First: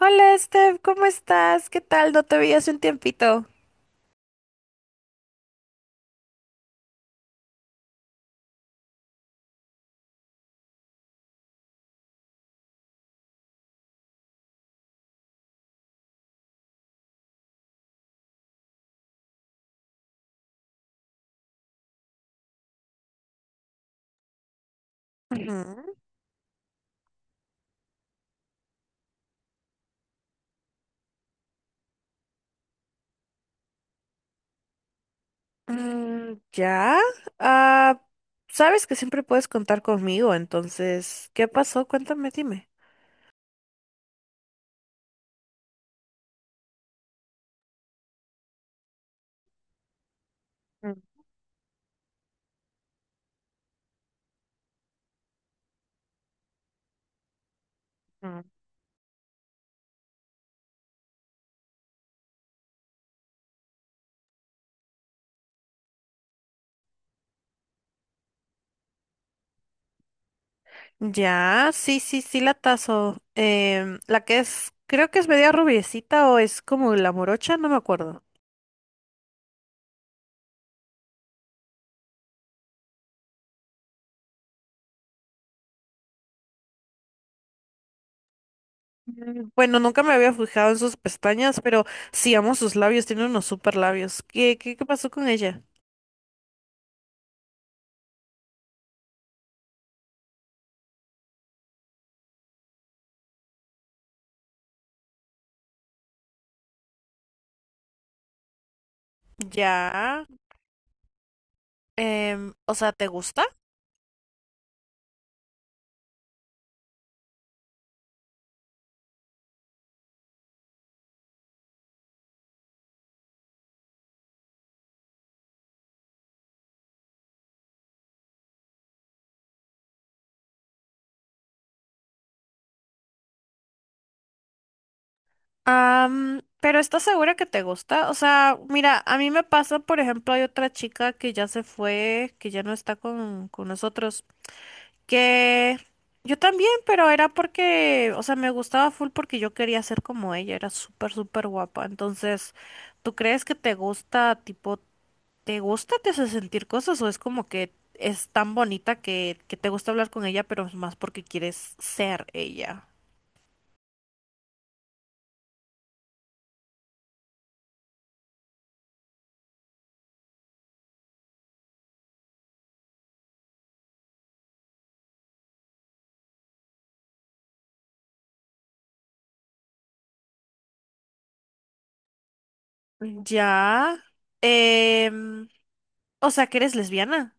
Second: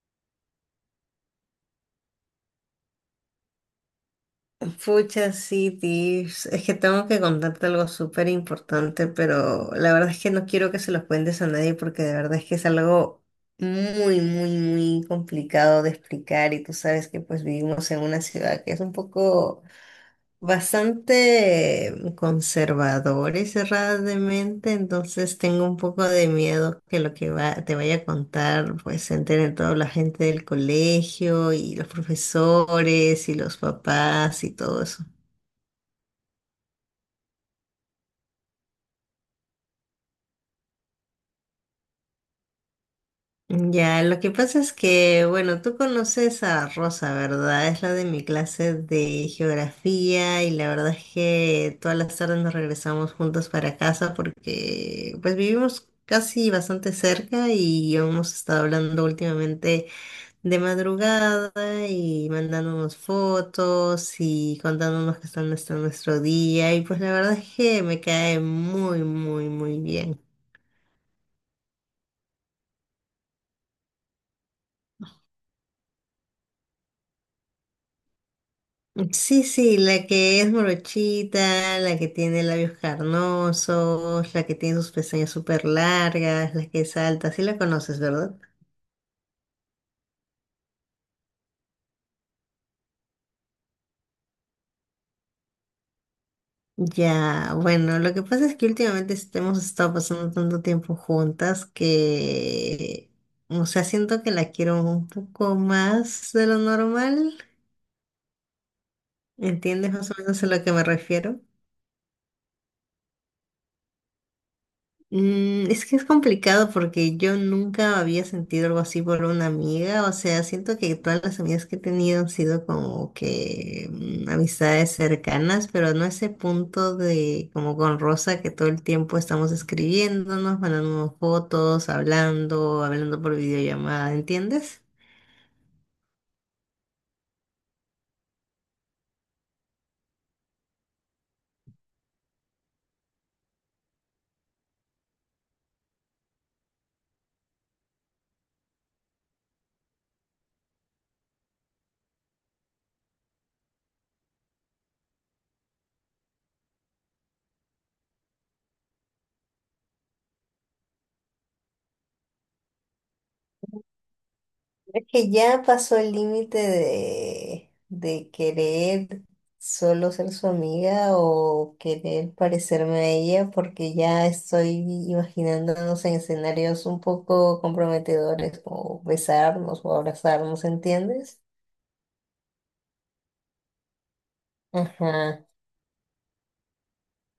Hola, Steph, ¿cómo estás? ¿Qué tal? No te veía hace un tiempito. Fucha sí, Tips. Es que tengo que contarte algo súper importante, pero la verdad es que no quiero que se los cuentes a nadie porque de verdad es que es algo muy, muy, muy complicado de explicar y tú sabes que pues vivimos en una ciudad que es un poco bastante conservadora y cerrada de mente, entonces Ujú. tengo un poco de miedo que lo que te vaya a contar pues se entere toda la gente del colegio y los profesores y los papás y todo eso. Mm, ya. Ah, sabes que siempre puedes contar conmigo, entonces, ¿qué pasó? Cuéntame, dime. Ya, lo que pasa es que, bueno, tú conoces a Rosa, ¿verdad? Es la de mi clase de geografía y la verdad es que todas las tardes nos regresamos juntos para casa porque pues vivimos casi bastante cerca y hemos Mm. estado hablando últimamente de madrugada y mandándonos fotos y contándonos qué está nuestro día y pues la verdad es que me cae muy, muy, muy bien. Ya, sí, sí, sí, la tazo. La que es, creo que es media rubiecita o es como la morocha, no me acuerdo. Sí, sí, la que es morochita, la que tiene labios carnosos, la que tiene sus pestañas súper largas, la que es alta, sí la conoces, ¿verdad? Mm, bueno, nunca me había fijado en sus pestañas, pero sí amo sus labios, tiene unos super labios. ¿Qué pasó con ella? Ya, bueno, lo que pasa es que últimamente hemos estado pasando tanto tiempo juntas que, o sea, siento que la quiero un poco más de lo normal. ¿Entiendes más o Ya. menos a lo que me refiero? O sea, ¿te gusta? Es que es complicado porque yo nunca había sentido algo así por una amiga, o sea, siento que todas las amigas que he tenido han sido como que amistades cercanas, pero no ese punto de como con Rosa que todo el tiempo estamos escribiéndonos, mandándonos fotos, hablando por videollamada, ¿entiendes? Pero ¿estás segura que te gusta? O sea, mira, a mí me pasa, por ejemplo, hay otra chica que ya se fue, que ya no está con nosotros, que yo también, pero era porque, o sea, me gustaba full porque yo quería ser como ella, era súper, súper guapa. Entonces, ¿tú crees que te gusta tipo? ¿Te gusta, te hace sentir cosas o es como que es tan bonita que te gusta hablar con ella, pero es más porque quieres ser ella? Es que ya pasó el límite de querer solo ser su amiga o querer parecerme a ella, porque ya estoy imaginándonos en escenarios un poco comprometedores, o besarnos o abrazarnos, ¿entiendes? Ya. Ajá. em, o sea, que eres lesbiana.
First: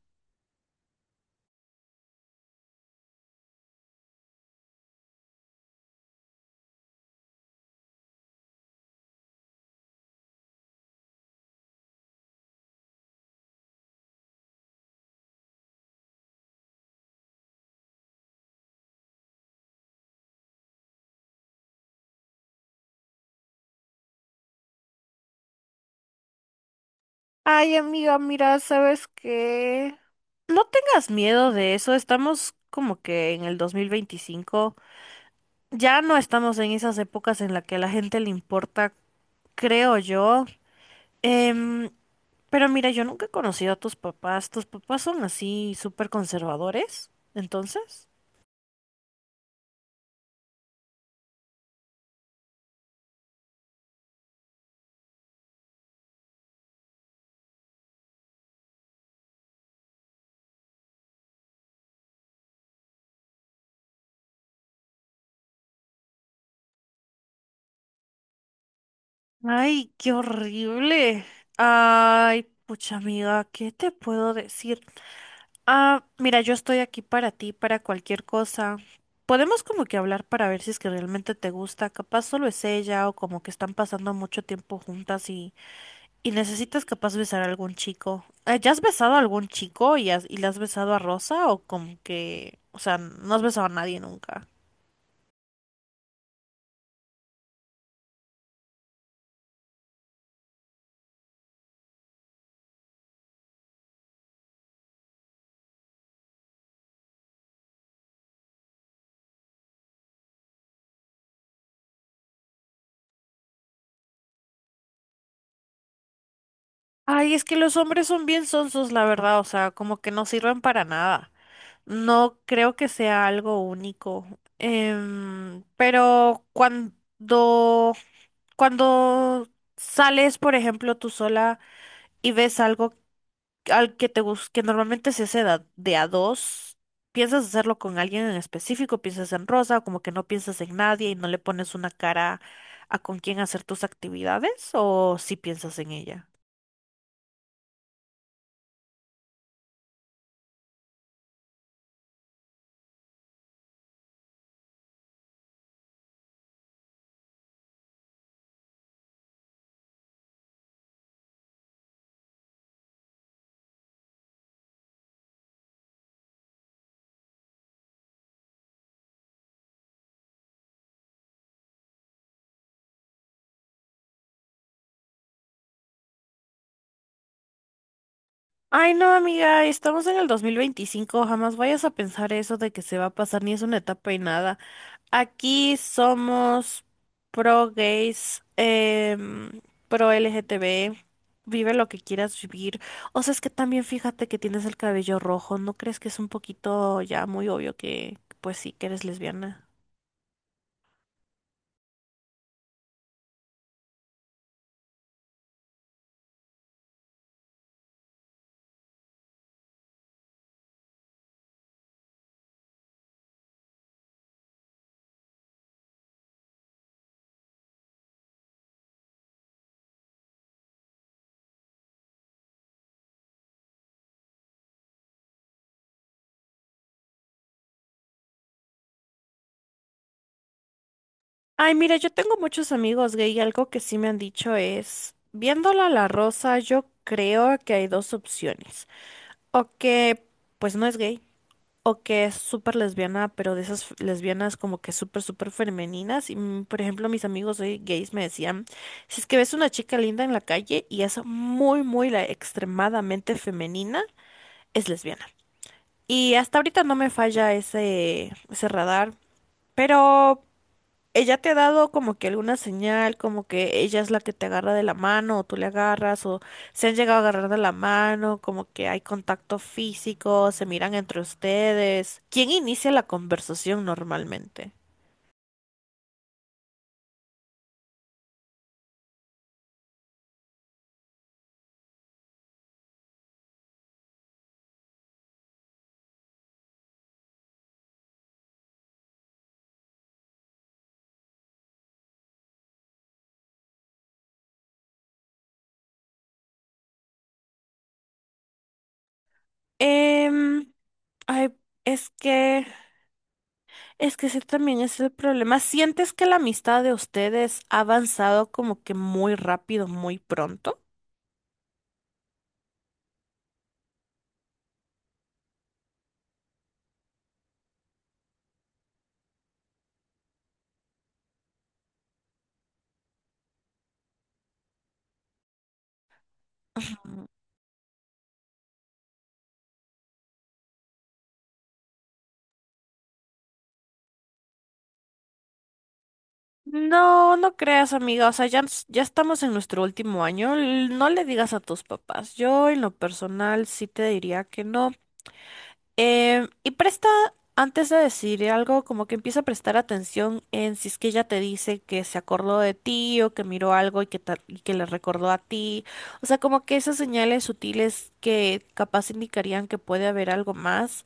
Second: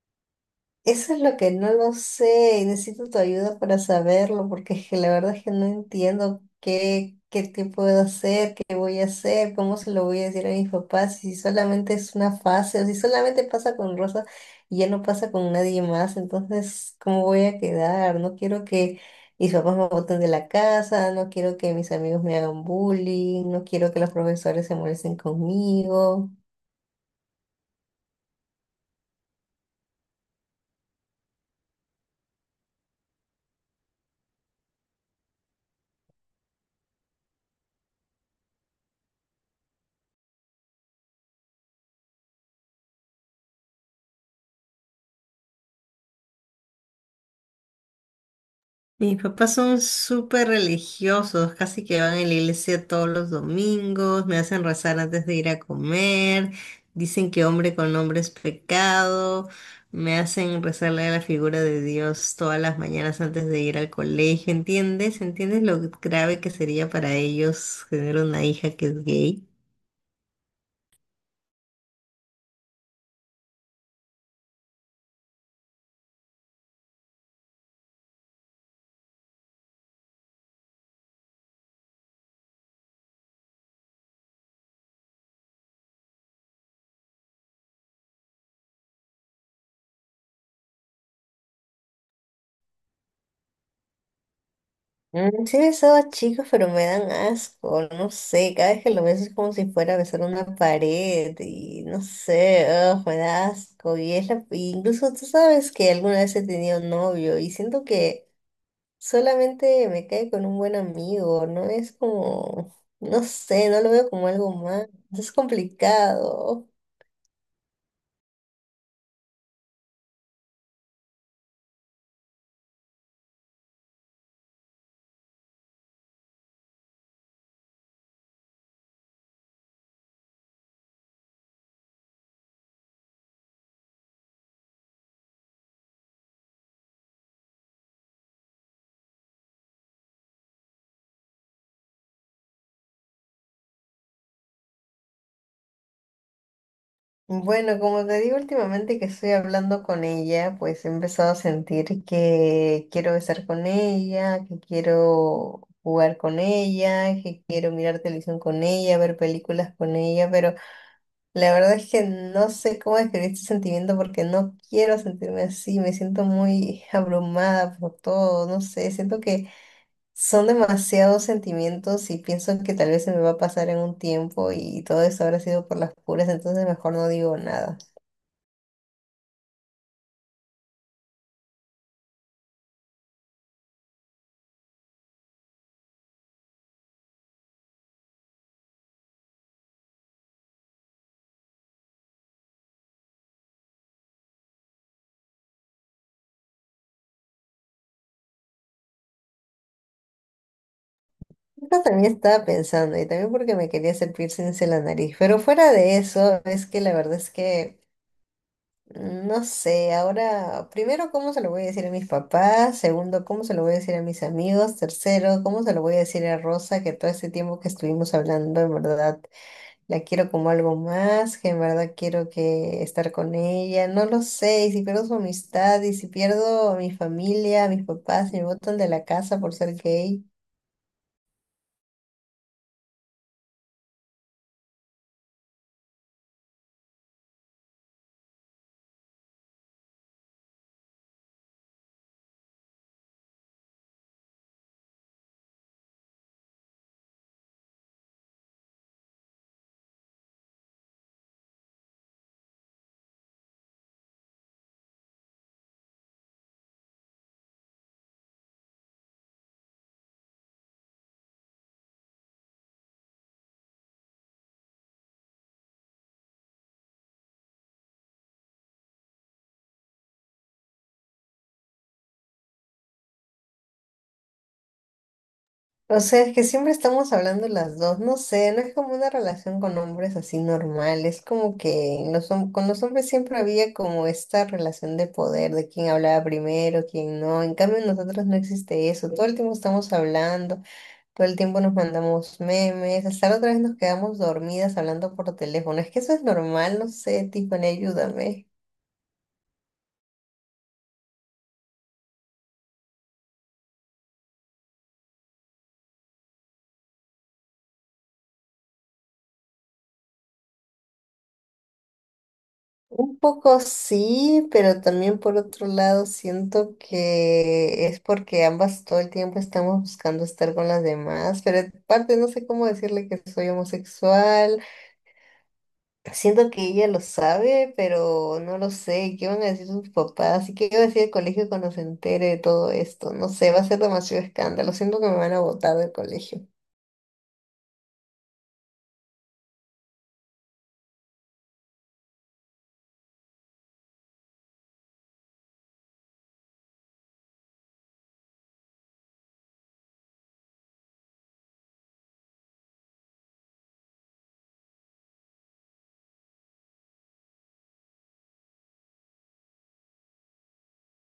Eso es lo que no lo sé y necesito tu ayuda para saberlo, porque es que la verdad es que no entiendo qué puedo hacer, qué voy a hacer, cómo se lo voy a decir a mis papás, si solamente es una fase, o si solamente pasa con Rosa y ya no pasa con nadie más, entonces, ¿cómo voy a quedar? No quiero que mis papás me boten de la casa, no quiero que mis amigos me hagan bullying, no quiero que los profesores se molesten conmigo. Ay, amiga, mira, ¿sabes qué? No tengas miedo de eso, estamos como que en el 2025, ya no estamos en esas épocas en las que a la gente le importa, creo yo. Em, Pero mira, yo nunca he conocido a tus papás. ¿Tus papás son así súper conservadores? Entonces. Mis papás son súper religiosos, casi que van a la iglesia todos los domingos, me hacen rezar antes de ir a comer, dicen que hombre con hombre es pecado, me hacen rezarle a la figura de Dios todas las mañanas antes de ir al colegio, ¿entiendes? ¿Entiendes lo grave que sería para ellos tener una hija que es gay? Ay, qué horrible. Ay, pucha amiga, ¿qué te puedo decir? Mira, yo estoy aquí para ti, para cualquier cosa. Podemos como que hablar para ver si es que realmente te gusta. Capaz solo es ella o como que están pasando mucho tiempo juntas. ¿Y necesitas capaz besar a algún chico? ¿Ya has besado a algún chico y, y le has besado a Rosa o como que, o sea, no has besado a nadie nunca? Mm, sí he besado a chicos, pero me dan asco, no sé, cada vez que lo beso es como si fuera a besar una pared y no sé, ugh, me da asco y incluso tú sabes que alguna vez he tenido novio y siento que solamente me cae con un buen amigo, no es como, no sé, no lo veo como algo más, es complicado. Ay, es que los hombres son bien sonsos, la verdad, o sea, como que no sirven para nada. No creo que sea algo único. Pero cuando sales, por ejemplo, tú sola y ves algo al que que normalmente se hace de a dos, ¿piensas hacerlo con alguien en específico? ¿Piensas en Rosa o como que no piensas en nadie y no le pones una cara a con quién hacer tus actividades o si piensas en ella? Bueno, como te digo últimamente que estoy hablando con ella, pues he empezado a sentir que quiero estar con ella, que quiero jugar con ella, que quiero mirar televisión con ella, ver películas con ella, pero la verdad es que no sé cómo describir este sentimiento porque no quiero sentirme así, me siento muy abrumada por todo, no sé, siento que son demasiados sentimientos y pienso que tal vez se me va a pasar en un tiempo y todo eso habrá sido por las puras, entonces mejor no digo nada. Ay, no, amiga, estamos en el dos mil veinticinco, jamás vayas a pensar eso de que se va a pasar ni es una etapa y nada. Aquí somos pro gays, pro LGTB, vive lo que quieras vivir. O sea, es que también fíjate que tienes el cabello rojo, ¿no crees que es un poquito ya muy obvio que, pues sí, que eres lesbiana? Yo también estaba pensando, y también porque me quería hacer piercings en la nariz, pero fuera de eso, es que la verdad es que no sé, ahora, primero, ¿cómo se lo voy a decir a mis papás? Segundo, ¿cómo se lo voy a decir a mis amigos? Tercero, ¿cómo se lo voy a decir a Rosa que todo este tiempo que estuvimos hablando, en verdad, la quiero como algo más, que en verdad quiero que estar con ella, no lo sé, y si pierdo su amistad, y si pierdo a mi familia, a mis papás, si me botan de la casa por ser gay. Ay, mira, yo tengo muchos amigos gay y algo que sí me han dicho es, viéndola a la Rosa, yo creo que hay dos opciones. O que, pues no es gay, o que es súper lesbiana, pero de esas lesbianas como que súper, súper femeninas. Y, mm, por ejemplo, mis amigos hoy gays me decían, si es que ves una chica linda en la calle y es muy, muy la extremadamente femenina, es lesbiana. Y hasta ahorita no me falla ese radar, pero ella te ha dado como que alguna señal, como que ella es la que te agarra de la mano o tú le agarras o se han llegado a agarrar de la mano, como que hay contacto físico, se miran entre ustedes. ¿Quién inicia la conversación normalmente? O sea, es que siempre estamos hablando las dos, no sé, no es como una relación con hombres así normal, es como que los con los hombres siempre había como esta relación de poder, de quién hablaba primero, quién no, en cambio en nosotros no existe eso, todo el tiempo estamos hablando, todo el tiempo nos mandamos memes, hasta la otra vez nos quedamos dormidas hablando por teléfono, es que eso es normal, no sé, Tiffany, ayúdame. Em, ay, es que... Es que ese también es el problema. ¿Sientes que la amistad de ustedes ha avanzado como que muy rápido, muy pronto? Un poco sí, pero también por otro lado siento que es porque ambas todo el tiempo estamos buscando estar con las demás, pero aparte no sé cómo decirle que soy homosexual. Siento que ella lo sabe, pero no lo sé. ¿Qué van a decir sus papás? ¿Y qué va a decir el colegio cuando se entere de todo esto? No sé, va a ser demasiado escándalo. Siento que me van a botar del colegio. No, no creas, amiga. O sea, ya, ya estamos en nuestro último año. No le digas a tus papás. Yo, en lo personal, sí te diría que no. Y presta, antes de decir algo, como que empieza a prestar atención en si es que ella te dice que se acordó de ti o que miró algo y que, y que le recordó a ti. O sea, como que esas señales sutiles que capaz indicarían que puede haber algo más.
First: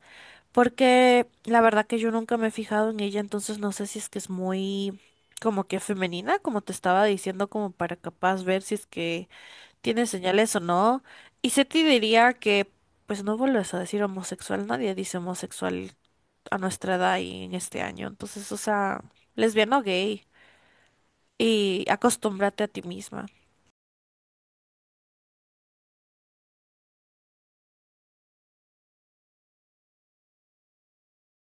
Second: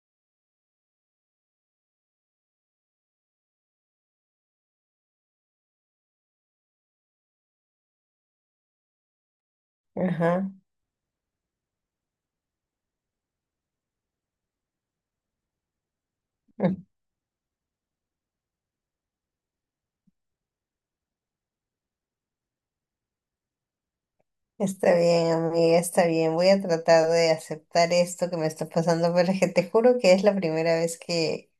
Porque la verdad que yo nunca me he fijado en ella, entonces no sé si es que es muy como que femenina, como te estaba diciendo, como para capaz ver si es que tiene Ajá. señales o no. Y se te diría que, pues no vuelves a decir homosexual, nadie dice homosexual a nuestra edad y en este año. Entonces, o sea, lesbiana o gay. Y acostúmbrate a ti misma. Está bien, amiga, está bien. Voy a tratar de aceptar esto que me está pasando, pero es que te juro que es la primera vez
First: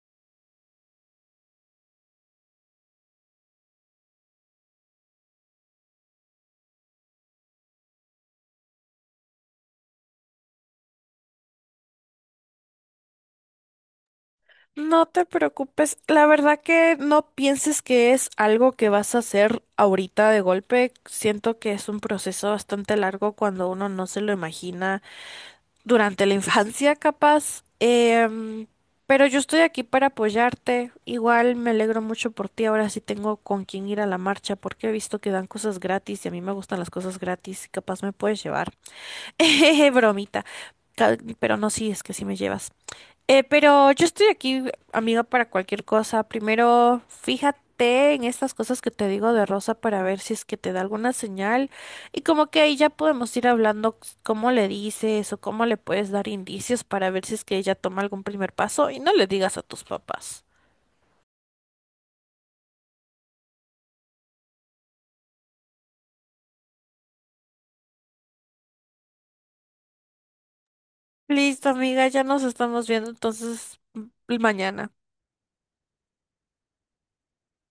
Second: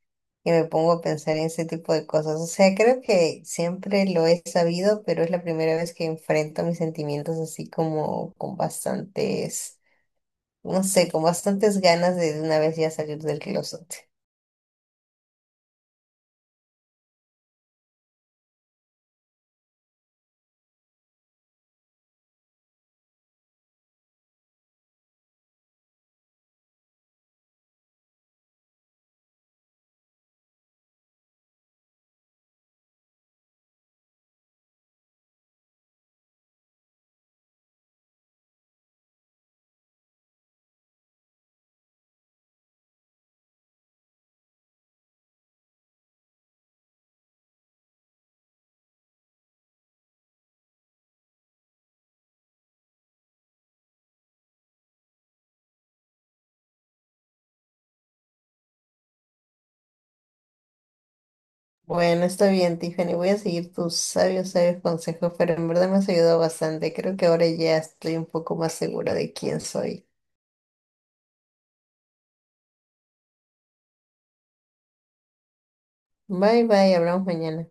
que me pongo a pensar en ese tipo de cosas. O sea, creo que siempre lo he sabido, pero es la primera vez que enfrento mis sentimientos así como con bastantes, no sé, con bastantes ganas de una vez ya salir del closet. No te preocupes, la verdad que no pienses que es algo que vas a hacer ahorita de golpe. Siento que es un proceso bastante largo cuando uno no se lo imagina durante la infancia, capaz. Pero yo estoy aquí para apoyarte. Igual me alegro mucho por ti. Ahora sí tengo con quién ir a la marcha porque he visto que dan cosas gratis y a mí me gustan las cosas gratis y capaz me puedes llevar. Bromita. Pero no, sí, es que sí me llevas. Pero yo estoy aquí, amiga, para cualquier cosa. Primero, fíjate en estas cosas que te digo de Rosa para ver si es que te da alguna señal. Y como que ahí ya podemos ir hablando cómo le dices o cómo le puedes dar indicios para ver si es que ella toma algún primer paso y no le digas a tus papás. Bueno, está bien, Tiffany. Voy a seguir tus sabios, sabios consejos, pero en verdad me has ayudado bastante. Creo que ahora ya estoy un poco más segura de quién soy. Listo, amiga, ya nos estamos viendo entonces mañana. Bye bye, hablamos mañana.